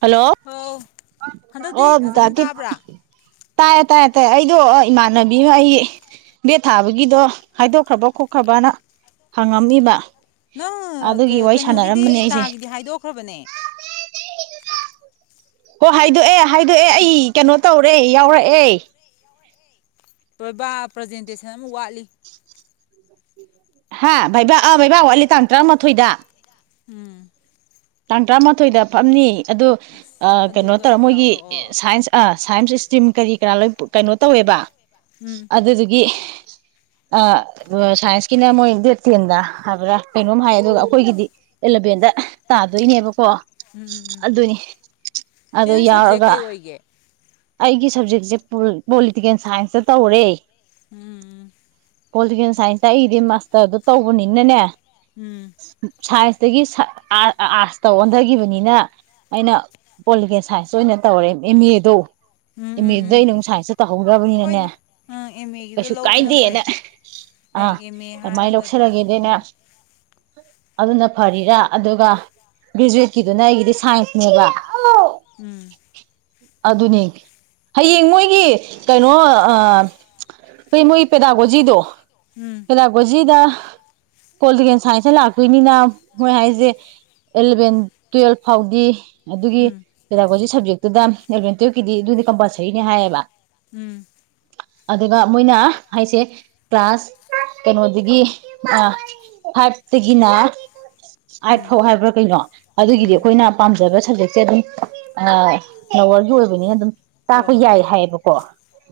Hello ꯑꯧ ꯑꯣ ꯍꯟꯗꯛꯇꯤ ꯐꯖꯅ ꯇꯥꯕ꯭ꯔꯥ [inaudible] ꯇꯥꯏꯌꯦ ꯇꯥꯏꯌꯦ ꯇꯥꯏꯌꯦ ꯑꯩꯗꯣ ꯏꯃꯥꯟꯅꯕꯤꯅ ꯑꯩ ꯕꯦꯠ ꯊꯥꯕꯒꯤꯗꯣ ꯍꯥꯏꯗꯣꯛꯈ꯭ꯔꯕ ꯈꯣꯠꯈ꯭ꯔꯕꯅ ꯍꯪꯉꯝꯃꯤꯕ ꯅꯪ ꯑꯗꯨꯒꯤ ꯋꯥꯔꯤ ꯀꯩꯅꯣꯒꯤꯗꯤ ꯁꯥꯟꯅꯔꯝꯕꯅꯦ ꯑꯩꯁꯦ ꯏꯇꯥꯒꯤꯗꯤ ꯍꯥꯏꯗꯣꯛꯈ꯭ꯔꯕꯅꯦ ꯑꯣ ꯍꯥꯏꯗꯣꯛ ꯑꯦ ꯍꯥꯏꯗꯣꯛꯑꯦ ꯑꯩ ꯀꯩꯅꯣ ꯇꯧꯔꯦ ꯌꯥꯎꯔꯛꯑꯦ ꯄ꯭ꯔꯖꯦꯟꯇꯦꯁꯟ ꯑꯃ ꯋꯥꯠꯂꯤ ꯍꯥ ꯕꯩꯕ ꯑ ꯕꯩꯕ ꯋꯥꯠꯂꯤ ꯇꯥꯡ ꯇꯔꯥꯃꯥꯊꯣꯏꯗ ꯎꯝ ꯇꯥꯡ ꯇꯔꯥꯃꯥꯊꯣꯏꯗ ꯐꯝꯅꯤ ꯑꯗꯣ ꯀꯩꯅꯣ ꯇꯧꯔ ꯑꯗꯨꯒ ꯃꯣꯏꯒꯤ ꯌꯥꯎꯔꯛꯑꯣ ꯁꯥꯏꯟꯁ ꯁꯥꯏꯟꯁ ꯇꯤꯝ ꯀꯔꯤ ꯀꯅꯥꯥ ꯂꯣꯏ ꯀꯩꯅꯣ ꯇꯧꯋꯦꯕ ꯎꯝ ꯑꯗꯨꯗꯨꯒꯤ ꯑ ꯁꯥꯏꯟꯁ ꯀꯅ ꯃꯣꯏꯗꯦꯇꯅ ꯍꯥꯕ꯭ꯔꯥ ꯀꯩꯅꯣꯝ ꯍꯥꯏ ꯑꯗꯨꯒ ꯎꯝ ꯑꯩꯈꯣꯏꯒꯤꯗꯤ ꯑꯦꯂꯚꯦꯟꯗ ꯇꯥꯗꯣꯏꯅꯦꯕ ꯀꯣ ꯎꯝ ꯎꯝ ꯎꯝ ꯑꯗꯨꯅꯤ ꯁꯤ ꯑꯣ ꯅꯪ ꯁꯕꯖꯦꯛ ꯌꯥꯎꯔꯒ ꯀꯩ ꯑꯣꯏꯒꯦ ꯑꯩꯒꯤ ꯁꯕꯖꯦꯛꯁꯦ ꯄꯣꯂꯤꯇꯤꯀꯦꯜ ꯁꯥꯏꯟꯁꯇ ꯇꯧꯔꯦ ꯎꯝ ꯄꯣꯂꯤꯇꯤꯀꯦꯜ ꯁꯥꯏꯟꯁꯇ ꯑꯩꯗꯤ ꯃꯥꯁꯇꯔꯗꯨ ꯇꯧꯕꯅꯤꯅꯅꯦ ꯎꯝ ꯁꯥꯏ ꯑꯗꯒꯤꯥ ꯑꯥꯔꯠꯁꯇ ꯑꯣꯟꯊꯈꯤꯕꯅꯤꯅ ꯑꯩꯅ ꯄꯣꯂꯤꯇꯤꯀꯦꯜ ꯁꯥꯏꯟꯁꯇ ꯑꯣꯏꯅ ꯇꯧꯔꯦ ꯑꯦꯝ ꯑꯦꯗꯣ ꯎꯝ ꯎꯝ ꯑꯦꯝ ꯎꯝ ꯎꯝ ꯑꯦꯗꯨꯗꯩꯅ ꯅ ꯁꯥꯏꯟꯁꯇ ꯇꯧꯍꯧꯗ꯭ꯔꯕꯅꯤꯅꯅꯦ ꯍꯣꯏꯗ ꯑꯪ ꯑꯦꯝ ꯑꯦꯒꯤꯗꯣ ꯀꯩꯁꯨ ꯂꯧꯕꯅ ꯀꯥꯏꯗꯦꯅ ꯐꯩ ꯑꯥ ꯍꯌꯦꯡ ꯑꯦꯝ ꯑꯦ ꯑꯗꯨꯃꯥꯏꯅ ꯍꯥꯏꯔꯒ ꯂꯧꯁꯜꯂꯒꯦꯗꯅꯦ ꯇꯧꯕꯗꯨꯅ ꯑꯗꯨꯅ ꯐꯔꯤꯔꯥ ꯑꯗꯨꯒ ꯒ꯭ꯔꯦꯖꯨꯋꯦꯠꯀꯤꯗꯨꯅ ꯑꯩꯒꯤꯗꯤ ꯁꯥꯏꯟꯁꯅꯦꯕ ꯎꯝ ꯑꯗꯨꯅꯦ ꯍꯌꯦꯡ ꯃꯣꯏꯒꯤ ꯀꯩꯅꯣ ꯑꯩꯣꯏ ꯃꯣꯏꯒꯤ ꯄꯦꯗꯥꯒꯣꯖꯤꯗꯣ ꯎꯝ ꯍꯂ ꯣꯖꯗ ꯄꯣꯂꯤꯇꯤꯀꯦꯜ ꯁꯥꯏꯟꯁꯇ ꯂꯥꯛꯇꯣꯏꯅꯤꯅ ꯃꯣꯏ ꯍꯥꯏꯁꯦ ꯑꯦꯂꯚꯦꯟ ꯇꯨꯋꯦꯜꯐ ꯐꯥꯎꯗꯤ ꯑꯗꯨꯒꯤ ꯎꯝ ꯀꯩꯗꯄꯣꯁꯤ ꯁꯞꯖꯦꯛ ꯑꯗꯨꯗ ꯑꯦꯗꯚꯦꯟꯇꯦꯀꯤꯗꯤ ꯑꯗꯨꯗꯤ ꯀꯝꯄꯜꯁꯔꯤꯅꯤ ꯍꯥꯏꯌꯦꯕ ꯎꯝ ꯑꯗꯨꯒ ꯃꯣꯏꯅ ꯍꯥꯏꯁꯦ ꯀ꯭ꯂꯥꯁ ꯀꯩꯅꯣꯗꯒꯤ ꯑ ꯍꯠꯇꯒꯤꯅ ꯑꯥꯏꯠ ꯎꯝ ꯐꯧ ꯍꯥꯏꯕ꯭ꯔꯥ ꯀꯩꯅꯣ ꯑꯗꯨꯒꯤꯗꯤ ꯎꯝ ꯑꯩꯈꯣꯏꯅ ꯄꯥꯝꯖꯕ ꯍꯧ ꯑꯗꯨ ꯑ ꯂꯋꯥꯔꯒꯤ ꯑꯣꯏꯕꯅꯤꯅ ꯑꯗꯨꯝ ꯍꯣꯏ ꯇꯥꯛꯄ ꯍꯣꯏ ꯍꯣꯏ ꯌꯥꯏ ꯍꯥꯏꯌꯦꯕꯀꯣ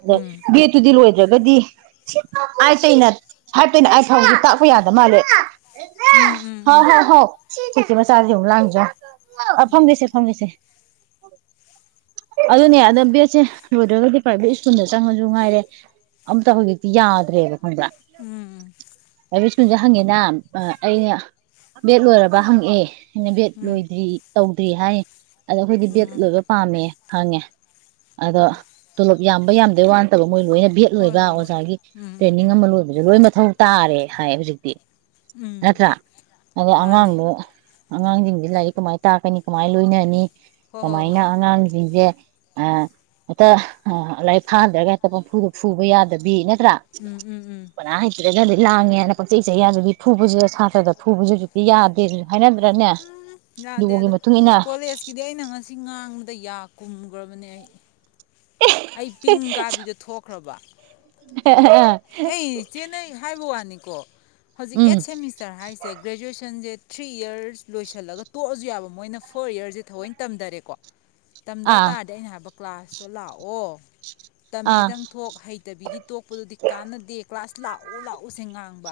ꯑꯗ ꯎꯝ ꯕꯦꯠꯇꯨꯗꯤ ꯂꯣꯏ ꯒꯗꯤ ꯑꯥꯏ ꯆ ꯏꯅꯥ ꯍꯥꯏꯇꯣꯏꯅꯦ ꯑꯩ ꯐꯥꯎꯁ ꯇꯥꯛꯄ ꯌꯥꯗ ꯃꯥꯜꯂꯦ ꯎꯝ ꯎꯝ ꯎꯝ ꯁꯤꯆꯃ ꯁꯥꯥꯗꯦ ꯂꯖ ꯑ ꯎꯝ ꯐꯪꯒꯁꯦ ꯐꯪꯒꯦꯁꯦ ꯑꯗꯨꯅꯦ ꯑꯗ ꯕꯦꯠꯁꯦ ꯂꯣꯏꯗ꯭ꯔꯒꯗꯤ ꯄ꯭ꯔꯥꯏꯚꯦꯠ ꯁ꯭ꯀꯨꯜꯗ ꯆꯪꯉꯁꯨ ꯉꯥꯏꯔꯦ ꯑꯝꯇ ꯍꯧꯖꯤꯛꯇꯤ ꯌꯥꯗ꯭ꯔꯦꯕ ꯈꯗ ꯎꯝ ꯁꯁ ꯍꯪꯉꯦꯅ ꯑꯩꯅ ꯕꯦꯦꯛ ꯂꯣꯏꯔꯕ ꯍꯪꯉꯛꯑꯦ ꯍꯦꯩꯅꯕꯦꯠ ꯎꯝ ꯎꯝ ꯂꯣꯏꯗ꯭ꯔꯤ ꯇꯧ ꯑꯗꯨꯔꯤꯍꯥꯏ ꯑꯗꯣ ꯑꯩꯈꯣꯏꯗꯤ ꯗꯦꯠ ꯎꯝ ꯂꯣꯏꯕ ꯄꯥꯝꯃꯦ ꯍꯦ ꯑꯗꯣ ꯇꯣꯂꯞ ꯌꯥꯝ ꯌꯥꯝꯗꯦ ꯋꯥꯟꯗꯕ ꯃꯣꯏ ꯂꯣꯏꯅ ꯕꯦꯠ ꯍꯣꯏ ꯂꯣꯏꯕ ꯍꯣꯏ ꯍꯣꯏ ꯑꯣꯖꯥꯒꯤ ꯎꯝ ꯎꯝ ꯇ꯭ꯔꯦꯅꯤꯡ ꯎꯝ ꯑꯃ ꯂꯣꯏ ꯍꯧꯖꯤ ꯂꯣꯏ ꯃꯊꯧ ꯇꯥꯔꯦ ꯍꯥꯏ ꯍꯧꯖꯤꯛꯇꯤ ꯎꯝ ꯅꯠꯇ꯭ꯔ ꯑ ꯃꯥꯅꯦ ꯑꯉꯥꯡꯣ ꯑꯉꯥꯡꯁꯤꯡꯁꯤꯦ ꯂꯥꯏꯔꯤꯛ ꯀꯃꯥꯏꯅ ꯇꯥꯛꯀꯅꯤ ꯀꯃꯥꯏꯅ ꯂꯣꯏꯅꯅꯤ ꯍꯣꯏ ꯍꯣꯏ ꯀꯃꯥꯏꯅ ꯍꯣꯏ ꯑꯉꯥꯡꯁꯤꯡꯁꯦ ꯑ ꯍꯦꯛꯇ ꯂꯥꯏꯔꯤꯛ ꯐꯥꯗ꯭ꯔꯒ ꯍꯦꯛꯇ ꯄꯝꯐꯨꯗꯣ ꯐꯨꯕ ꯌꯥꯗꯕꯤ ꯅ ꯎꯝ ꯎꯝ ꯎꯝ ꯀꯅꯥ ꯍꯩꯇꯔꯒꯗꯤ ꯂꯥꯡꯉꯦꯅ ꯄꯛꯆꯩ ꯆꯩꯌꯥ ꯑꯗꯨꯗꯤ ꯐꯨꯕꯁꯤꯗ ꯁꯥꯇ꯭ꯔꯗ ꯐꯨꯕꯁꯨ ꯍꯧꯖꯤꯛꯇꯤ ꯌꯥꯗꯦ ꯑꯗꯨ ꯎꯝ ꯌꯥꯗꯦ ꯑꯗꯣ ꯏꯟꯅ ꯀꯣꯂꯦꯖꯀꯤꯗꯤ ꯑꯩꯅ ꯉꯁꯤ ꯉꯥꯡꯕꯗ ꯌꯥ ꯀꯨꯝ ꯭ꯔꯕꯅꯤ ꯑꯩ ꯑꯩ ꯄꯤꯡ ꯀꯥꯕꯤꯗ ꯊꯣꯛꯈ꯭ꯔꯕ ꯑꯩꯩ ꯆꯦꯟꯅꯩ ꯍꯥꯏꯕꯣ ꯎꯄꯥꯅꯤꯀꯣ ꯍꯧꯖꯤꯛ ꯎꯝ ꯑꯩꯠ ꯁꯦꯃꯤꯁꯇꯔ ꯍꯥꯏꯁꯦ ꯒ꯭ꯔꯦꯖꯨꯋꯦꯁꯟꯁꯦꯠ ꯊ꯭ꯔꯤ ꯏꯔꯁ ꯂꯣꯏꯁꯤꯜꯂꯒ ꯇꯣꯛꯑꯁꯨ ꯌꯥꯕ ꯃꯣꯏꯅ ꯐꯣꯔ ꯌꯔꯁꯁꯦ ꯊꯑꯣꯏꯅ ꯇꯝꯊꯔꯦꯀꯣ ꯇꯝꯗ ꯑꯥ ꯇꯥꯔꯗꯤ ꯑꯩꯅ ꯍꯥꯏꯕ ꯀ꯭ꯂꯥꯁꯇꯣ ꯂꯥꯛꯑꯣ ꯑꯥ ꯇꯝꯃꯦꯗꯪ ꯊꯣꯛ ꯍꯩꯇꯕꯤꯒꯤ ꯇꯣꯛꯄꯗꯨꯗꯤ ꯗꯗꯤ ꯀ꯭ꯂꯥꯁ ꯂꯥꯛꯎ ꯂꯥꯛꯎꯁꯦ ꯉꯥꯡꯕ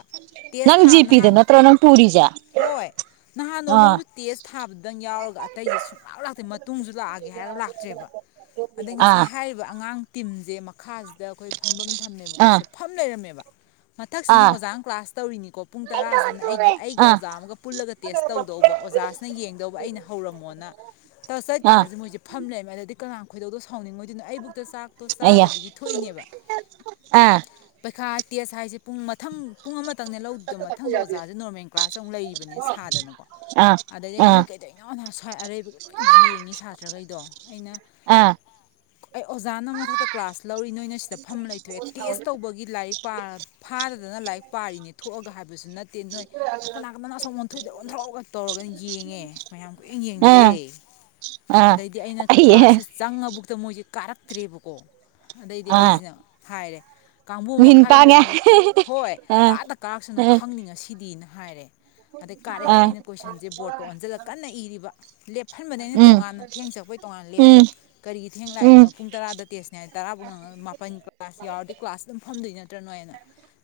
ꯇꯦꯁ ꯅꯪ ꯊꯥꯕ ꯖꯦꯄꯤꯗ ꯅꯍꯥꯟ ꯅꯠꯇ꯭ꯔꯣ ꯅꯪ ꯄꯨꯔꯤꯁꯦ ꯍꯣꯏ ꯅꯍꯥꯟ ꯑꯥ ꯅꯣꯡꯃꯝꯁꯨ ꯇꯦꯁ ꯊꯥꯕꯗꯪ ꯌꯥꯎꯔꯒ ꯑꯇꯩꯁꯦ ꯁꯨꯡꯂꯞ ꯂꯥꯛꯇꯦ ꯃꯇꯨꯡꯁꯨ ꯂꯥꯛꯑꯒꯦ ꯍꯥꯏꯔꯒ ꯂꯥꯛꯇ꯭ꯔꯦꯕ ꯑꯗꯩ ꯑꯥ ꯉꯁꯥꯏ ꯍꯥꯏꯔꯤꯕ ꯑꯉꯥꯡ ꯇꯤꯝꯁꯦ ꯃꯈꯥꯁꯤꯗ ꯑꯩꯈꯣꯏ ꯐꯝꯐꯝ ꯊꯝ ꯑꯥ ꯀꯣꯠꯁꯦ ꯐꯝ ꯂꯩꯔꯝꯃꯦꯕ ꯃꯊꯛꯁꯤꯅ ꯑꯥ ꯑꯣꯖꯥꯅ ꯀ꯭ꯂꯥꯁ ꯇꯧꯔꯤꯅꯤꯀꯣ ꯄꯨꯡ ꯇꯔꯥꯁꯤꯅ ꯑꯩꯒꯤ ꯑꯩꯒ ꯑꯥ ꯑꯣꯖꯥ ꯑꯃꯒ ꯄꯨꯜꯂꯒ ꯇꯦꯁ ꯇꯧꯗꯧꯕ ꯑꯣꯖꯥꯁꯤꯅ ꯌꯦꯡꯗꯧꯕ ꯑꯩꯅ ꯍꯧꯔꯝꯃꯣꯅ ꯇꯧꯔ ꯑꯥ ꯆꯠꯀꯥꯟꯁꯤꯦ ꯃꯣꯏꯁꯦ ꯐꯝ ꯂꯩꯔꯝꯃꯦ ꯑꯗꯨꯗꯗꯤ ꯀꯅꯥ ꯀꯣꯏꯗꯧꯗꯣ ꯐꯥꯎꯅꯤꯡꯉꯣꯏꯗꯨꯅ ꯑꯩꯕꯨꯛꯇ ꯆꯥꯛꯇꯣ ꯑꯌꯥ ꯆꯥꯗꯕꯤꯒꯤ ꯊꯣꯛꯏꯅꯦꯕ ꯑꯥ ꯄꯈꯥꯠ ꯇꯦꯁ ꯍꯥꯏꯁꯦ ꯄꯨꯡ ꯃꯊꯪ ꯄꯨꯡ ꯑꯃ ꯈꯤꯇꯪꯅ ꯂꯧꯗꯣ ꯃꯊꯪꯗ ꯑꯣꯖꯥꯁꯦ ꯅꯣꯔꯃꯦꯜ ꯀ꯭ꯂꯥꯁ ꯑꯃꯨꯛ ꯂꯩꯔꯤꯕꯅꯤ ꯁꯥꯗꯅꯀꯣ ꯑꯥ ꯑꯗꯩꯗꯤ ꯑꯥ ꯅꯣꯏ ꯀꯩꯗꯩꯅ ꯁ꯭ꯋꯥꯏ ꯑꯔꯩꯕꯒꯤ ꯂꯣꯏ ꯌꯦꯡꯉꯤ ꯁꯥꯇ꯭ꯔꯈꯩꯗꯣ ꯑꯩꯅ ꯑꯥ ꯑꯩ ꯑꯣꯖꯥꯅ ꯃꯊꯛꯇ ꯀ꯭ꯂꯥꯁ ꯂꯧꯔꯤ ꯅꯣꯏꯅ ꯁꯤꯗ ꯐꯝ ꯂꯩꯊꯣꯛꯑꯦ ꯇꯦꯁ ꯇꯧꯕꯒꯤ ꯂꯥꯏꯔꯤꯛ ꯐꯥꯗꯗꯅ ꯂꯥꯏꯔꯤꯛ ꯄꯥꯔꯤꯅꯦ ꯊꯣꯛꯑꯒ ꯍꯥꯏꯕꯁꯨ ꯅꯠꯇꯦ ꯅꯣꯏ ꯀꯅꯥ ꯀꯅꯥꯅ ꯑꯁꯣ ꯑꯣꯟꯊꯣꯏꯗ ꯑꯣꯟꯊꯔꯛꯑꯒ ꯇꯧꯔꯒ ꯌꯦꯡꯉꯦ ꯃꯌꯥꯝ ꯀꯨꯌꯦꯡ ꯌꯦꯡꯅꯔꯦ ꯑꯥ ꯑꯥ ꯑꯗꯩꯗꯤ ꯑꯩꯅ ꯑꯩꯌꯦ ꯀ꯭ꯂꯥꯁꯁꯦ ꯆꯪ ꯊꯕꯨꯛꯇ ꯃꯣꯏꯁꯦ ꯀꯥꯔꯛꯇ꯭ꯔꯦꯕꯀꯣ ꯑꯗꯩꯗꯤ ꯑꯥ ꯑꯩꯁꯤꯅ ꯍꯥꯏꯔꯦ ꯀꯥꯡꯕꯨ ꯃꯤꯍꯨꯟ ꯃꯈꯥ ꯄꯥꯡꯉꯦ ꯂꯩꯍꯧꯕꯅꯦ ꯍꯣꯏ ꯑꯥ ꯀꯥꯗ ꯀꯥꯔꯛꯁꯅꯣ ꯑꯥ ꯈꯪꯅꯤꯡꯉ ꯁꯤꯗꯤꯅ ꯍꯥꯏꯔꯦ ꯑꯗꯩ ꯀꯥꯔꯛꯦ ꯑꯥ ꯑꯩꯅ ꯀꯣꯏꯁꯟꯁꯦ ꯕꯣꯔꯠꯇꯣ ꯑꯣꯟꯁꯤꯜꯂꯒ ꯀꯟꯅ ꯏꯔꯤꯕ ꯂꯦꯞꯍꯟꯕꯅꯦ ꯑꯩꯅ ꯎꯝ ꯇꯣꯉꯥꯟꯅ ꯊꯦꯡ ꯆꯠꯄꯩ ꯇꯣꯉꯥꯟꯅ ꯎꯝ ꯂꯦꯞꯄꯣ ꯎꯝ ꯀꯔꯤꯒꯤ ꯊꯦꯡ ꯎꯝ ꯂꯥꯛꯏꯅꯣ ꯄꯨꯡ ꯇꯔꯥꯗ ꯇꯦꯁꯅꯦ ꯍꯥꯏ ꯇꯔꯥꯕꯨ ꯉꯉꯒ ꯃꯥꯄꯟ ꯀ꯭ꯂꯥꯁ ꯌꯥꯎꯔꯗꯤ ꯀ꯭ꯂꯥꯁ ꯑꯗꯨꯝ [inaudible] ꯅꯠꯇ꯭ꯔꯅꯣ ꯍꯥꯏꯅ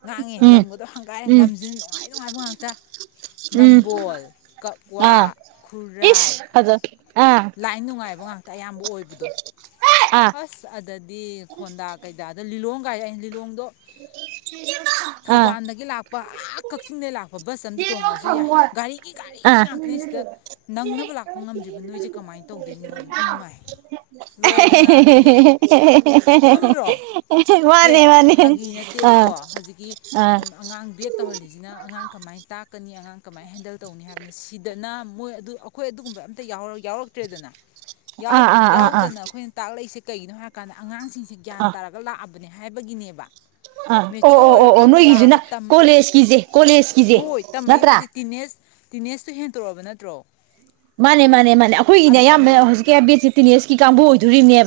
ꯉꯥꯡꯉꯦ ꯎꯝ ꯂꯝꯒꯗꯣ ꯍꯪꯒꯥꯏꯔꯦ ꯎꯝ ꯂꯝꯁꯤꯅ ꯅꯨꯡꯉꯥꯏ ꯅꯨꯡꯉꯥꯏꯕ ꯉꯥꯛꯇ ꯎꯝ ꯅꯝꯕꯣꯜ ꯀꯛꯋꯥ ꯑꯥ ꯈꯨꯔꯥꯏ ꯏꯁ ꯐꯖ ꯑꯥ ꯂꯥꯏ ꯅꯨꯡꯉꯥꯏꯕ ꯉꯥꯛꯇ ꯑꯌꯥꯝꯕ ꯑꯣꯏꯕꯗꯣ ꯑꯥ ꯑꯁ ꯑꯗꯗꯤ ꯈꯣꯟꯗꯥ ꯀꯩꯗꯥꯗ ꯂꯤꯂꯣꯡ ꯑꯩ ꯂꯤꯂꯣꯡꯒꯤ ꯑꯗꯣ ꯑꯥ ꯊꯧꯕꯥꯜꯗꯒꯤ ꯂꯥꯛꯄ ꯑꯥ ꯀꯛꯆꯤꯡꯗꯒꯤ ꯂꯥꯛ ꯍ ꯕꯁ ꯑꯝꯇ ꯇꯣꯡꯉꯛꯑꯁꯨ ꯌꯥꯏ ꯒꯥꯔꯤꯒꯤ ꯒꯥꯔꯤ ꯑꯥ ꯉꯥꯛꯇꯅꯤ ꯁꯤꯗ ꯅꯪꯅꯕ ꯂꯥꯛꯄ ꯉꯝꯗ꯭ꯔꯤꯕ ꯅꯣꯏꯁꯦ ꯀꯃꯥꯏꯅ ꯇꯧꯗꯣꯏꯅꯣꯅ ꯏꯝ ꯃꯥꯏ ꯂꯣꯏ [unintelligible] ꯃꯥꯅꯦ ꯆꯦ ꯃꯥꯅꯦ ꯐꯥꯒꯤ ꯑꯥ ꯅꯠꯇꯦꯕꯀꯣ ꯍꯧꯖꯤꯛꯀꯤ ꯑꯥ ꯑꯉꯥꯡ ꯕꯦꯠ ꯇꯧꯍꯜꯂꯤꯁꯤꯅ ꯑꯉꯥꯡ ꯀꯃꯥꯏꯅ ꯇꯥꯛꯀꯅꯤ ꯑꯉꯥꯡ ꯀꯃꯥꯏꯅ ꯍꯦꯟꯗꯜ ꯇꯧꯅꯤ ꯍꯥꯏꯕꯅꯤ ꯁꯤꯗꯅ ꯃꯣꯏ ꯑꯩꯈꯣꯏ ꯑꯗꯨꯒꯨꯝꯕ ꯑꯝꯇ ꯌꯥꯎꯔ‌ꯣꯏ ꯌꯥꯎꯔꯛꯇ꯭ꯔꯦꯗꯅ ꯑꯥ ꯑꯥ ꯑꯥ ꯑꯥ ꯌꯥꯎꯗꯅ ꯑꯩꯈꯣꯏꯅ ꯂꯩꯁꯦ ꯀꯒꯤꯅꯣ ꯍꯥꯏꯀꯥꯟꯗ ꯑꯉꯥꯡꯁꯤꯡ ꯒ꯭ꯌꯥꯟ ꯑꯥ ꯇꯥꯔꯒ ꯂꯥꯛꯑꯒ ꯑꯗꯨꯅꯦ ꯍꯥꯏꯕꯒꯤꯅꯦꯕ ꯑꯥ ꯑꯣ ꯃꯦꯆꯤꯌꯣꯔ ꯑꯣ ꯑꯣ ꯑꯣ ꯑꯣꯏꯔꯀꯥꯟꯗ ꯅꯣꯏꯒꯤꯁꯨꯅ ꯂꯥꯛꯑꯕ ꯀꯣꯂꯦꯖꯀꯤꯁꯦ ꯀꯣꯂꯦꯖꯀꯤꯁꯦ ꯅꯠꯇ꯭ꯔꯥ ꯇꯤꯅꯦꯁꯇꯨ ꯍꯦꯟꯇꯣꯔꯛꯑꯕ ꯅꯠꯇ꯭ꯔꯣ ꯃꯥꯅꯦ ꯃꯥꯅꯦ ꯃꯥꯅꯦ ꯑꯩꯈꯣꯏꯒꯤꯅꯦ ꯑꯗꯨ ꯑꯌꯥꯝꯅ ꯑꯗꯨ ꯍꯧꯖꯤꯛꯀꯤ ꯕꯤꯑꯦꯠꯁ‌ꯦ ꯇꯤꯅꯦꯁꯀꯤ ꯀꯥꯡꯕꯨ ꯑꯣꯏ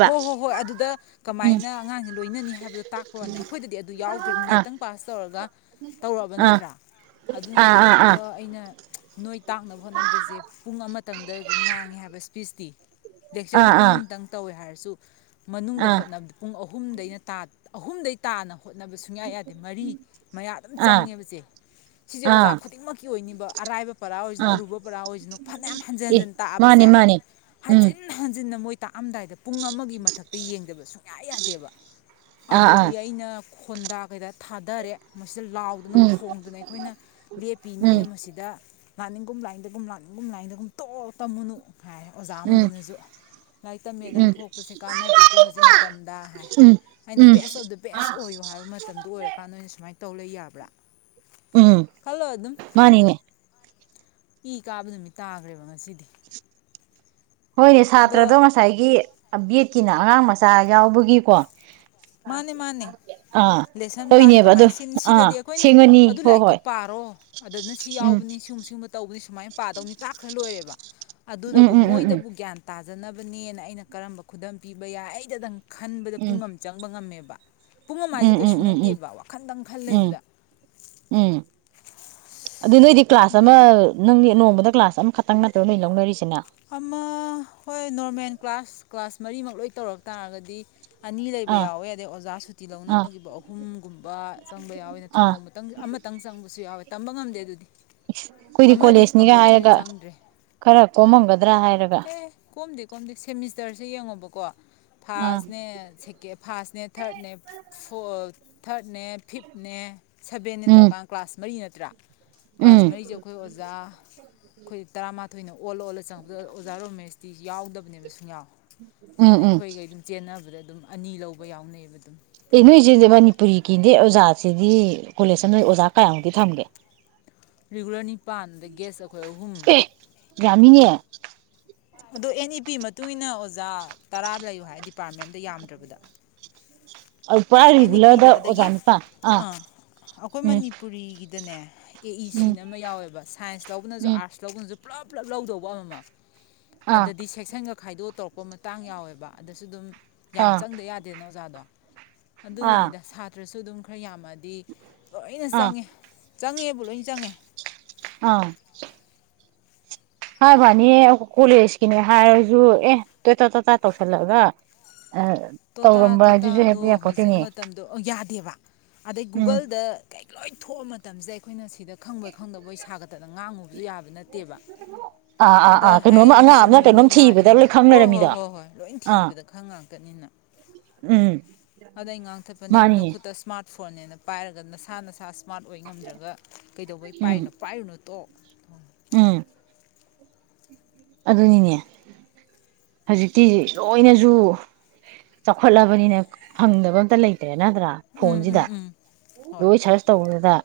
ꯍꯣꯏ ꯍꯣꯏ ꯍꯣꯏ ꯑꯗꯨꯗ ꯀꯃꯥꯏꯅ ꯑꯉꯥꯡꯁꯦ ꯂꯣꯏꯅꯅꯤ ꯍꯥꯏꯕꯗꯣ ꯇꯥꯛꯄꯋꯥꯅ‌ꯦ ꯑꯩꯈꯣꯏꯗꯗꯤ ꯑꯗꯨ ꯌꯥꯎꯗ꯭ꯔꯅꯤꯝ ꯑꯥ ꯅꯦꯠꯇꯪ ꯄꯥꯁ ꯇꯧꯔꯒ ꯇꯧꯔꯛꯑꯕ ꯑꯥ ꯅꯠꯇ꯭ꯔꯥ ꯑꯥ ꯑꯗꯨꯅꯗꯤ ꯑꯥ ꯍꯦꯛꯇ ꯑꯥ ꯑꯩꯅ ꯅꯣꯏ ꯇꯥꯛꯅꯕ ꯍꯣꯠꯅꯕꯁꯦ ꯄꯨꯡ ꯑꯃꯇꯪꯗ ꯉꯥꯡꯉꯦ ꯍꯥꯏꯕꯁ ꯐꯤꯁꯇꯤ ꯂꯦꯛꯆꯔꯗꯤ ꯑꯥ ꯄꯨꯡ ꯑꯥ ꯑꯃꯇꯪ ꯑꯣꯈ‌ꯣꯏ ꯍꯥꯏꯔꯁꯨ ꯃꯅꯨꯡꯗ ꯍꯣꯠꯅꯕꯗ ꯄꯨꯡ ꯑꯍꯨꯝ ꯑꯍꯨꯝꯗꯩꯅ ꯇꯥ ꯑꯍꯨꯝꯗꯩ ꯇꯥꯅ ꯍꯣꯠꯅꯕ ꯁꯨꯡꯌꯥ ꯌꯥꯗꯦ ꯃꯔꯤ ꯃꯌꯥ ꯑꯗꯨꯝ ꯑꯥ ꯑꯥ ꯆꯪꯉꯦꯕ ꯆ‌ꯦ ꯁꯤꯁꯦ ꯑꯣꯖꯥ ꯑꯥ ꯈꯨꯗꯤꯡꯃꯛꯀꯤ ꯑꯣꯏꯅꯤꯕ ꯑꯔꯥꯏꯕ ꯄꯔꯥ ꯑꯣꯏꯁꯅꯨ ꯑꯥ ꯑꯔꯨꯕ ꯄꯔꯥ ꯑꯣꯏꯁꯅꯨ ꯐꯅꯌꯥꯝ ꯍꯟꯖꯤꯟ ꯑꯦ ꯍꯟꯖꯤꯟ ꯃꯥꯅꯦ ꯇꯥꯛꯑꯕꯁꯦ ꯃꯥꯅꯦ ꯎꯝ ꯍꯟꯖꯤꯟ ꯍꯟꯖꯤꯟꯅ ꯃꯣꯏ ꯑꯝꯗꯥꯏꯗ ꯄꯨꯡ ꯑꯃꯒꯤ ꯃꯊꯛꯇ ꯌꯦꯡꯗꯕ ꯁꯨꯡꯌꯥ ꯌꯥꯗꯦꯕ ꯑꯥ ꯑꯥ ꯑꯗꯗꯤ ꯑꯩꯅ ꯈ‌ꯣꯟꯗꯥ ꯀꯩꯗ ꯊꯥꯗꯔꯦ ꯁꯤꯗ ꯂꯥꯎꯗꯅ ꯎꯝ ꯈꯣꯡꯗꯅ ꯑꯩꯈꯣꯏꯅ ꯂꯦꯞꯄꯤ ꯎꯝ ꯅꯣꯏꯅ ꯃꯁꯤꯗ ꯂꯥꯛꯅꯤꯡꯒꯨꯝ ꯂꯥꯏꯟꯗꯒꯨꯝ ꯂꯥꯛꯅꯤꯡꯒꯨꯝ ꯂꯥꯏꯟꯗꯒꯨꯝ ꯇꯣꯛꯑꯣ ꯇꯝꯃꯨꯅꯨ ꯍꯥꯏꯔ‌ꯦ ꯑꯣꯖꯥ ꯎꯝ ꯑꯃꯗꯨꯅꯁꯨ ꯂꯥꯏꯔꯤꯛ ꯇꯝꯃꯦꯗꯪ ꯎꯝ ꯊꯣꯛꯄꯁꯦ ꯀꯥꯟꯅꯗꯦꯀꯣ ꯍꯧꯖꯤꯛ ꯃꯇꯝꯗ ꯍꯥꯏ ꯎꯝ ꯑꯩꯅ ꯎꯝ ꯕꯦꯁ ꯑꯣꯐ ꯗ ꯕꯦꯁ ꯑꯣꯏꯌꯨ ꯍꯥꯏꯕ ꯃꯇꯝꯗ ꯑꯣꯏꯔꯀꯥꯟꯗ ꯁꯨꯃꯥꯏ ꯇꯧ ꯇꯧꯂꯩ ꯌꯥꯕ꯭ꯔꯥ ꯎꯝ ꯈꯜꯂꯣ ꯑꯗꯨꯝ ꯃꯥꯅꯤꯅꯦ ꯏ ꯀꯥꯕ ꯅꯨꯃꯤꯠ ꯇꯥꯈ꯭ꯔꯦꯕ ꯉꯁꯤꯗꯤ ꯍꯣꯏꯅꯦ ꯑꯗꯣ ꯁꯥꯇ꯭ꯔꯗꯣ ꯉꯁꯥꯏꯒꯤ ꯑ ꯕꯦꯠꯀꯤꯅ ꯑꯉꯥꯡ ꯃꯆꯥ ꯌꯥꯎꯕꯒꯤꯀꯣ꯫ ꯃꯥꯅꯦ ꯃꯥꯅꯦ ꯑꯥ ꯂꯦꯁꯟ ꯄ꯭ꯂꯥꯟ ꯍꯣꯏꯅꯦꯕ ꯑꯗꯣ ꯀꯃꯥꯏꯅ ꯁꯤꯅꯤ ꯑꯥ ꯁꯤꯗꯗꯤ ꯑꯩꯈꯣꯏꯅ ꯁꯦꯡꯉꯅꯤ ꯑꯗꯨ ꯍꯣꯏ ꯂꯥꯏꯔꯤꯛꯇꯣ ꯍꯣꯏ ꯄꯥꯔꯣ ꯑꯗꯨꯅ ꯁꯤ ꯎꯝ ꯌꯥꯎꯕꯅꯤ ꯁꯤꯒꯨꯝꯕ ꯁꯤꯒꯨꯝꯕ ꯇꯧꯕꯅꯤ ꯁꯨꯃꯥꯏꯅ ꯄꯥꯗꯧꯅꯤ ꯇꯥꯛꯈ꯭ꯔ ꯂꯣꯏꯔꯦꯕ ꯎꯝ ꯑꯗꯨꯗꯕꯨ ꯎꯝ ꯎꯝ ꯃꯣꯏꯗꯕꯨ ꯒ꯭ꯌꯥꯟ ꯇ ꯇꯥꯖꯅꯕꯅꯦꯅ ꯑꯩꯅ ꯀꯔꯝꯕ ꯈꯨꯗꯝ ꯄꯤꯕ ꯌꯥꯏ ꯑꯩꯗꯗꯪ ꯈꯟꯕꯗ ꯎꯝ ꯄꯨꯨꯡ ꯑꯃ ꯈꯪꯕ ꯉꯝꯃꯦꯕ ꯄꯨꯡ ꯑꯃ ꯍꯥꯏꯁꯦ ꯎꯝ ꯎꯝ ꯀꯩꯁꯨ ꯎꯝ ꯎꯝ ꯅꯠꯇꯦꯕ ꯋꯥꯈꯟꯗꯪ ꯈꯜ ꯎꯝ ꯂꯩꯕꯗ ꯎꯝ [inaudible] ꯑꯗꯨ ꯅꯣꯏꯗꯤ ꯀ꯭ꯂꯥꯁ ꯑꯃ ꯌꯥꯗꯦ ꯅꯪꯗꯤ ꯅꯣꯡꯃ ꯑꯗ ꯀ꯭ꯂꯥꯁ ꯑꯃꯈꯛꯇꯪ ꯅꯠꯇꯔꯣ ꯅꯣꯏ ꯂꯧꯅꯔꯤꯁꯤꯅ꯫ ꯑꯃ ꯍꯣꯏ ꯅꯣꯔꯃꯦꯜ ꯀ꯭ꯂꯥꯁ ꯀ꯭ꯂꯥꯁ ꯃꯔꯤꯃꯛ ꯂꯣꯏ ꯇꯧꯔꯛ ꯇꯥꯔꯒꯗꯤ ꯑꯅꯤ ꯂꯩꯕ ꯑꯥ ꯌꯥꯎꯋꯦ ꯑꯗꯩ ꯑꯣꯖꯥ ꯁꯨꯇꯤ ꯑꯥ ꯂꯧꯅꯈꯤꯕ ꯑꯍꯨꯝꯒꯨꯝꯕ ꯆꯪꯕ ꯌꯥꯎꯋꯦ ꯅꯠꯇ꯭ꯔ ꯑꯥ ꯅꯣꯡꯃꯇꯪ ꯑꯃꯇꯪ ꯆꯪꯕꯁꯨ ꯌꯥꯎꯋꯦ꯫ ꯇꯝꯕ ꯉꯝꯗꯦ ꯑꯗꯨꯗꯤ ꯑꯩꯈꯣꯢꯗꯤ ꯑꯃꯗꯤ ꯀꯣꯂꯦꯖꯅꯤꯒ ꯀꯝꯄꯜꯁꯔꯤ ꯍꯥꯏꯔꯒ ꯆꯪꯗ꯭ꯔꯦ ꯈꯔ ꯀꯣꯝꯃꯝꯒꯗ ꯑꯦ ꯀꯣꯝꯗꯦ ꯀꯣꯝꯗꯦ ꯁꯦꯃꯤꯁꯇꯔꯁꯦ ꯌꯦꯡꯉꯣꯕꯀꯣ ꯑꯥ ꯐꯥꯔꯁꯅꯦ ꯐꯥꯔꯁꯅꯦ ꯊꯥꯔꯠꯅꯦ ꯐ ꯊꯥꯔꯠꯅꯦ ꯐꯤꯞꯅꯦ ꯁꯕꯦꯟꯅꯦ ꯎꯝ ꯇꯧꯔꯀꯥꯟ ꯀ꯭ꯂꯥꯁ ꯃꯔꯤ ꯅ ꯇ꯭ꯔꯥ ꯀ꯭ꯂꯥꯁ ꯎꯝ ꯃꯔꯤꯁꯦ ꯑꯩꯈꯣꯏ ꯑꯣꯖꯥ ꯑꯩꯈꯣꯏ ꯇꯔꯥꯃꯥꯊ ꯊꯣꯏꯅ ꯑꯣꯜꯂ ꯑꯣꯜꯂ ꯆꯪꯕꯗ ꯑꯣꯖꯥ ꯔꯣꯃꯦꯁꯇꯤ ꯌꯥꯎꯗꯕꯅꯦꯕ ꯁꯨꯡꯌꯥꯎ ꯎꯝ ꯑꯗꯨꯅ ꯎꯝ ꯑꯩꯈꯣꯏꯒꯩ ꯑꯗꯨꯝ ꯆꯦꯟꯅꯕꯗ ꯑꯗꯨꯝ ꯑꯅꯤ ꯂꯧꯕ ꯌꯥꯎꯅꯩꯑꯦꯕ ꯑꯗꯨꯝ ꯑꯦ ꯅꯣꯏꯁꯤꯗꯤ ꯃꯅꯤꯄꯨꯔꯤꯒꯤꯅꯦ ꯑꯣꯖꯥꯁꯤꯗꯤ ꯀꯣꯂꯦꯖꯇ ꯅꯣꯏ ꯑꯣꯖꯥ ꯀꯌꯥꯃꯨꯛꯇꯤ ꯊꯝꯒꯦ ꯔꯤꯒꯨꯂꯔ ꯅꯤꯄꯥꯜ ꯑꯗꯩ ꯒꯦꯁ ꯑꯩꯈꯣꯏ ꯑꯍꯨꯝ ꯭ꯌꯥꯝꯃꯤꯅꯦ ꯑꯗꯣ ꯑꯦꯟ ꯏ ꯄꯤ ꯃꯇꯨꯡ ꯏꯟꯅ ꯑꯣꯖꯥ ꯇꯔꯥ ꯂꯩꯌꯨ ꯍꯥꯏ ꯗꯤꯄꯥꯔꯠꯃꯦꯟ ꯑꯃꯗ ꯌꯥꯝꯗ꯭ꯔꯕꯗ ꯑꯗꯨ ꯄꯨꯔ ꯑꯦꯟ ꯏ ꯔꯤꯒꯨꯂꯔꯗ ꯄꯤꯗ ꯑꯣꯖꯥ ꯑꯗꯒꯤ ꯅꯤꯇꯪ ꯑꯥ ꯎꯝ ꯑꯗꯨꯅꯦ ꯑꯦ ꯏ ꯎꯝ ꯁꯤꯅ ꯑꯃ ꯌꯥꯎꯋꯦꯕ ꯁꯥꯏꯟꯁ ꯂꯧꯕꯅꯁꯨ ꯎꯝ ꯑꯥꯔꯠꯁ ꯂꯧꯕꯅꯁꯨ ꯄꯨꯂꯞ ꯄꯨꯂꯞ ꯂꯧꯗꯧꯕ ꯑꯃꯃ ꯑꯥ ꯑꯗꯗꯤ ꯁꯦꯛꯁꯟꯒ ꯈꯥꯏꯗꯣ ꯇꯧꯔꯛꯄ ꯃꯇꯥꯡ ꯌꯥꯎꯋꯦꯕ ꯑꯗꯁꯨ ꯑꯗꯨꯝ ꯌꯥꯝ ꯑꯥ ꯆꯪꯗ ꯌꯥꯗꯦꯅ ꯑꯣꯖꯥꯗꯣ ꯑꯥ ꯑꯗꯨꯒꯤꯅꯤꯗ ꯁꯥꯇ꯭ꯔꯁꯨ ꯑꯗꯨꯝ ꯈꯔ ꯌꯥꯝꯃ ꯗꯤ ꯂꯣꯏꯅ ꯑꯥ ꯆꯪꯉꯦ ꯆꯪꯉꯦꯕꯨ ꯂꯣꯏ ꯆꯪꯉꯦ ꯑꯥ ꯍꯥꯏꯕꯩꯋꯥꯅꯤ ꯀꯣꯂꯦꯖꯀꯤꯅꯦ ꯍꯥꯏꯔꯁꯨ ꯑꯦ ꯇꯣꯇꯥ ꯇꯣꯇꯥ ꯇꯧꯁꯜꯂꯒ ꯇꯣꯇꯥ ꯇꯣꯇꯥꯗꯣ ꯍꯧꯖꯤꯛ ꯌꯥꯄꯣꯠꯇꯦꯅꯦ ꯃꯇꯝꯗꯣ ꯌꯥꯗꯦꯕ ꯑꯗꯩ ꯎꯝ ꯒꯨꯒꯜꯗ ꯀꯩ ꯂꯣꯏ ꯊꯣꯛꯑ ꯃꯇꯝꯁꯤꯗ ꯑꯩꯈꯣꯏꯅ ꯁꯤꯗ ꯈꯪꯕꯣꯏ ꯈꯪꯗꯕꯣꯏ ꯁꯥꯒꯠꯇꯅ ꯉꯥꯡꯉꯨꯕ ꯁꯨ ꯌꯥꯕ ꯅꯠꯇꯦꯕ ꯑꯥ ꯑꯥ ꯑꯗ ꯑꯥ ꯀꯩꯅꯣꯝꯃ ꯍꯥꯏꯔꯛꯗꯨꯅ ꯑꯉꯥꯡ ꯑꯃꯅ ꯆꯨꯝꯃꯤꯅꯤ ꯀꯩꯅꯣꯝ ꯊꯤꯕꯗ ꯂꯥꯜꯂꯤꯅꯤ ꯂꯣꯏ ꯈꯪ ꯍꯣꯏ ꯍꯣꯏ ꯂꯩꯔꯝꯃꯤꯗꯣ ꯍꯣꯏ ꯍꯣꯏ ꯂꯣꯏ ꯑꯥ ꯊꯤꯕꯗ ꯈꯥꯪ ꯉꯥꯛꯇꯅꯤꯅ ꯎꯝ ꯑꯗ ꯑꯩ ꯉꯥꯡꯊꯠꯄꯅꯦ ꯃꯥꯅꯤꯅꯦ ꯅꯈꯨꯠꯇ ꯏꯁꯃꯥꯔꯠ ꯐꯣꯟꯅꯦꯅ ꯄꯥꯏꯔꯒ ꯅꯁꯥ ꯅꯁꯥ ꯁ꯭ꯃꯥꯔꯠ ꯑꯣꯏ ꯉꯝꯗ꯭ꯔꯒ ꯀꯩꯗꯧꯕꯩ ꯎꯝ ꯄꯥꯏꯔꯤꯅꯣ ꯄꯥꯏꯔꯨꯅꯣ ꯇꯣ ꯎꯝ ꯑꯗꯨꯅꯤꯅꯦ ꯍꯧꯖꯤꯛꯇꯤ ꯂꯣꯏꯅꯁꯨ ꯆꯥꯎꯈꯠꯂꯕꯅꯤꯅ ꯐꯪꯗꯕ ꯑꯝꯇ ꯂꯩꯇ꯭ꯔꯦ ꯅꯠꯇ꯭ꯔꯥ ꯎꯝ ꯎꯝ ꯐꯣꯟꯁꯤꯗ ꯎꯝ ꯍꯣꯏ ꯂꯣꯏ ꯁꯔꯁ ꯇꯧꯔꯒ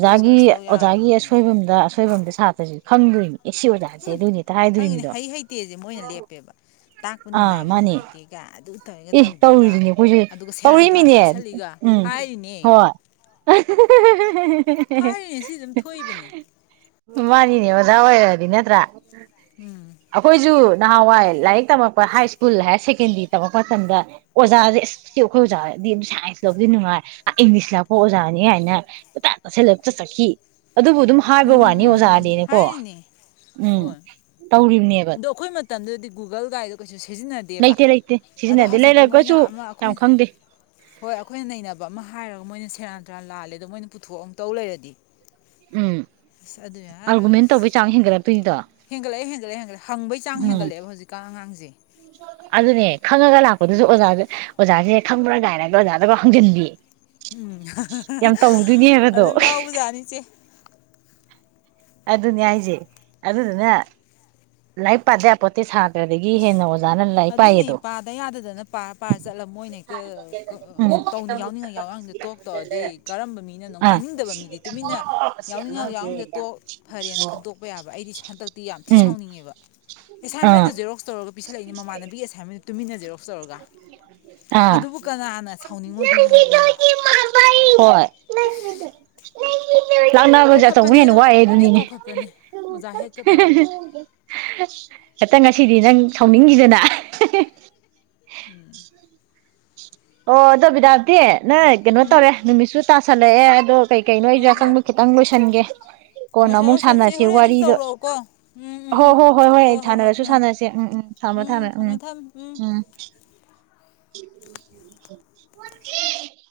ꯂꯣꯏ ꯁꯔꯁ ꯇꯧ ꯑꯣꯖꯥꯒꯤ ꯌꯥꯔꯕꯅꯦꯕ ꯑꯁꯣꯏꯕꯝꯗ ꯑꯁꯣꯏꯕꯝꯗ ꯁꯥꯇ꯭ꯔꯁꯤ ꯐꯪꯗ꯭ꯔꯤ ꯏꯁ ꯁꯤ ꯑꯣꯖꯥꯁꯤ ꯎꯝ ꯑꯗꯨꯅꯤ ꯈꯪꯉꯤꯅꯦ ꯍꯩ ꯍꯩꯇꯦꯁꯦ ꯃꯣꯏꯅ ꯂꯦꯞꯄꯦꯕ ꯇꯥꯛꯄ ꯑꯥ ꯅꯨꯡꯉꯥꯏꯒ ꯃꯥꯅꯦ ꯅꯨꯡꯉꯥꯏꯇꯦꯒ ꯑꯗꯨ ꯇꯧꯔꯒ ꯑꯦ ꯇꯧꯗꯦꯒ ꯇꯧꯔꯤꯗꯨꯅꯦ ꯑꯩꯈꯣꯏꯁꯨ ꯑꯗꯨꯒ ꯁꯦꯔꯥꯟ ꯇꯨꯔꯥꯟ ꯇꯧꯔꯤꯃꯤꯅꯦ ꯇꯥꯛꯁꯜꯂꯤꯒ ꯎꯝ ꯍꯥꯏꯔꯤꯅꯦ ꯍꯣꯏ ꯍꯥꯏꯔꯤꯅꯦ ꯁꯤ ꯑꯗꯨꯝ ꯊꯣꯛꯏꯕꯅꯤ ꯃꯥꯅꯤꯅꯦ ꯑꯣꯖꯥ ꯑꯣꯏꯔꯗꯤ ꯅꯠꯇ꯭ꯔꯥ ꯎꯝ ꯑꯈꯣꯏꯁꯨ ꯅꯍꯥꯟꯋꯥꯏ ꯂꯥꯏꯔꯤꯛ ꯇꯝꯃꯛꯛꯄ ꯍꯥꯏ ꯁ꯭ꯀꯨꯜ ꯍꯥꯏꯔ ꯁꯦꯀꯦꯟꯗꯔꯤ ꯇꯝꯃꯛꯄ ꯃꯇꯝꯗ ꯑꯣꯖꯥꯁꯦ ꯑꯁ ꯑꯩꯈꯣꯏ ꯑꯣꯖꯥꯗꯤ ꯑꯗꯨꯝ ꯁꯥꯏꯟꯁ ꯂꯧꯕꯗꯤ ꯅꯨꯡꯉꯥꯏ ꯑ ꯏꯪꯂꯤꯁ ꯂꯥꯛꯄ ꯑꯣꯖꯥꯅꯤ ꯀꯥꯏꯅꯇꯥ ꯁꯦꯂꯦꯞꯇ ꯆꯠꯈꯤ ꯑꯗꯨꯕꯨ ꯑꯗꯨꯝ ꯍꯥꯏꯕ ꯎꯝ ꯎꯝ ꯋꯥꯅꯤ ꯎꯝ ꯎꯝ ꯎꯝ ꯑꯣꯖꯥꯗꯤꯅꯦꯀꯣ ꯍꯥꯏꯔꯤꯅꯦ ꯎꯝ ꯍꯣꯏ ꯇꯧꯔꯤꯕꯅꯦꯕ ꯑꯗꯣ ꯑꯩꯈꯣꯏ ꯃꯇꯝꯗꯗꯤ ꯒꯨꯒꯜ ꯒꯥꯏꯗ ꯀꯩꯁꯨ ꯁꯤꯖꯤ ꯂꯩꯇꯦ ꯂꯩꯇꯦ ꯑꯗꯣ ꯁꯤꯖꯤꯟꯅꯗꯦ ꯍꯧꯖꯤꯛꯇꯤ ꯃꯣꯏꯟ ꯂꯩꯔꯒꯁꯨ ꯑꯃ ꯌꯥꯝ ꯑꯩꯈꯣꯏꯅ ꯈꯪꯗꯦ ꯑꯩꯈꯣꯌꯅ ꯅꯩꯅꯕ ꯑꯃ ꯍꯥꯏꯔꯨꯔꯒ ꯃꯣꯏꯟ ꯁꯦꯔꯥꯟ ꯊꯦꯔꯥꯟ ꯂꯥꯜꯂꯦꯗꯣ ꯃꯣꯏꯅ ꯄꯨꯊꯣꯛꯑ ꯑꯃꯇꯧ ꯂꯩꯔꯗꯤ ꯎꯝ ꯑꯁ ꯑꯗꯨ ꯌꯥꯔ ꯑ ꯑꯥꯔꯒꯨꯃꯦꯟ ꯇꯧꯕꯩ ꯆꯥꯡ ꯍꯦꯟꯒꯠꯂꯛꯇꯣꯏꯅꯤꯗꯣ ꯍꯦꯟꯒꯠꯂꯛꯑꯦ ꯍꯦꯟꯒꯠꯂꯛꯑꯦ ꯍꯦꯟꯒꯠꯂꯦ ꯍꯪꯕꯩ ꯆꯥꯡ ꯎꯝ ꯍꯦꯟꯒꯠꯂꯑꯦꯕ ꯍꯧꯖꯤꯛꯥꯟ ꯑꯉꯥꯡꯁꯦ ꯑꯗꯨꯅꯦ ꯈꯪꯉꯒ ꯂꯥꯛꯄꯗꯨꯁꯨ ꯑꯣꯖꯥꯗ ꯑꯣꯖꯥꯁꯦ ꯈꯪꯕ꯭ꯔꯥꯒꯥꯏꯅꯒ ꯑꯣꯖꯥꯗꯀꯥꯎ ꯍꯪꯖꯤꯟꯕꯤ ꯎꯝ ꯌꯥꯝ ꯇꯧꯗꯣꯏꯅꯦꯕꯗꯣ ꯑꯗꯨꯝ ꯌꯥꯎꯕꯖꯥꯅꯤ ꯏꯆꯦ ꯑꯗꯨꯅꯤ ꯍꯥꯏꯁꯦ ꯑꯗꯨꯗꯨꯅ ꯂꯥꯏꯔꯤꯛ ꯄꯥꯗ ꯌꯥꯄꯣꯅꯇꯦ ꯁꯥ ꯏꯁ ꯑꯗꯨꯅꯤ ꯄꯥꯗ ꯌꯥꯗꯗꯅ ꯄꯥꯔ ꯄꯥꯔ ꯆꯠꯂꯝ ꯃꯣꯏꯅ ꯍꯦꯛꯇ ꯎꯝ ꯇꯧꯅꯤꯡ ꯌꯥꯎꯅꯤꯡꯉꯥꯏ ꯌꯥꯎꯅꯤꯡꯗ ꯇꯣꯛ ꯇꯧꯔꯗꯤ ꯀꯔꯝꯕ ꯃꯤꯅꯅꯣ ꯑꯥ ꯉꯥꯡꯅꯤꯡꯗꯕ ꯃꯤꯗꯤ ꯇꯨꯃꯤꯟꯅ ꯌꯥꯎꯅꯤꯡꯉ ꯌꯥꯎꯅꯤꯡꯗ ꯇꯣꯛ ꯐꯔꯦꯅ ꯈꯟꯇꯣꯛꯄ ꯌꯥꯕ ꯑꯩꯗꯤ ꯍꯟꯗꯛꯇꯤ ꯌꯥꯝ ꯊꯤ ꯎꯝ ꯁꯥꯎꯅꯤꯡꯉꯦꯕ ꯑꯥ ꯑꯦꯁꯥꯏꯟꯃꯦꯟꯗꯨ ꯖꯦꯔꯣꯛ ꯇꯧꯔꯒꯥ ꯄꯤꯁꯜꯂꯛꯏꯅꯤ ꯃꯃꯥꯟꯅꯕꯤ ꯑꯁꯏꯅꯃꯦꯟ ꯇꯨꯃꯤꯟꯅꯖꯔꯣ ꯇꯧꯔꯒ ꯑꯥ ꯑꯗꯨꯕꯨ ꯀꯅꯥꯅ ꯁꯥꯎꯅꯤꯡꯉꯣꯏꯗꯣꯏꯅꯣ ꯍꯥꯏꯕꯅꯤꯗ ꯍꯣꯏ ꯍꯁ ꯂꯥꯛꯅꯕꯁꯦ ꯑꯆꯧꯕ ꯍꯦꯟꯅ ꯋꯥꯑꯦ ꯂꯣꯏꯅ ꯑꯗꯨꯅꯤꯅꯦ ꯀꯧꯈꯠꯄꯅꯦ ꯑꯣꯖꯥ ꯍꯦꯠꯀ ꯇꯧꯔꯒ ꯍꯦꯛꯇꯪ ꯉ ꯁꯤꯗꯤ ꯅꯪ ꯁꯥꯎꯅꯤꯡꯈꯤꯗꯅ ꯎꯝ ꯑꯣ ꯑꯗꯣ ꯗꯔꯇꯤ ꯅ ꯀꯩꯅꯣ ꯎꯝ ꯇꯧꯔꯦ ꯅꯨꯃꯤꯠꯁꯨ ꯇꯥꯁꯜꯂꯑꯦ ꯑꯗꯨꯣ ꯀꯩ ꯀꯩꯅꯣ ꯑꯩꯁꯨ ꯍꯣꯏ ꯍꯣꯏ ꯑꯁꯪꯕꯣ ꯈꯤꯇꯪ ꯂꯣꯏꯁꯟꯒꯦ ꯀꯣꯟꯅ ꯂꯣꯏꯁꯜꯂꯣ ꯑꯃꯨꯛ ꯆꯦ ꯁꯥꯟꯅꯁꯤ ꯍꯣꯔꯦꯟ ꯑꯗꯨꯝ ꯋꯥꯔꯤꯗꯣ ꯇꯧꯔꯛꯑꯣꯀꯣ ꯎꯝ ꯎꯝ ꯍꯣ ꯎꯝ ꯍꯣꯏ ꯍꯣꯏ ꯍꯣꯏ ꯁꯥꯟꯅꯔꯁꯨ ꯁꯥꯟꯅꯁꯤ ꯎꯝ ꯎꯝ ꯊꯝꯃꯣ ꯊꯝꯃ ꯎꯝ ꯎꯝ ꯎ [inaudible]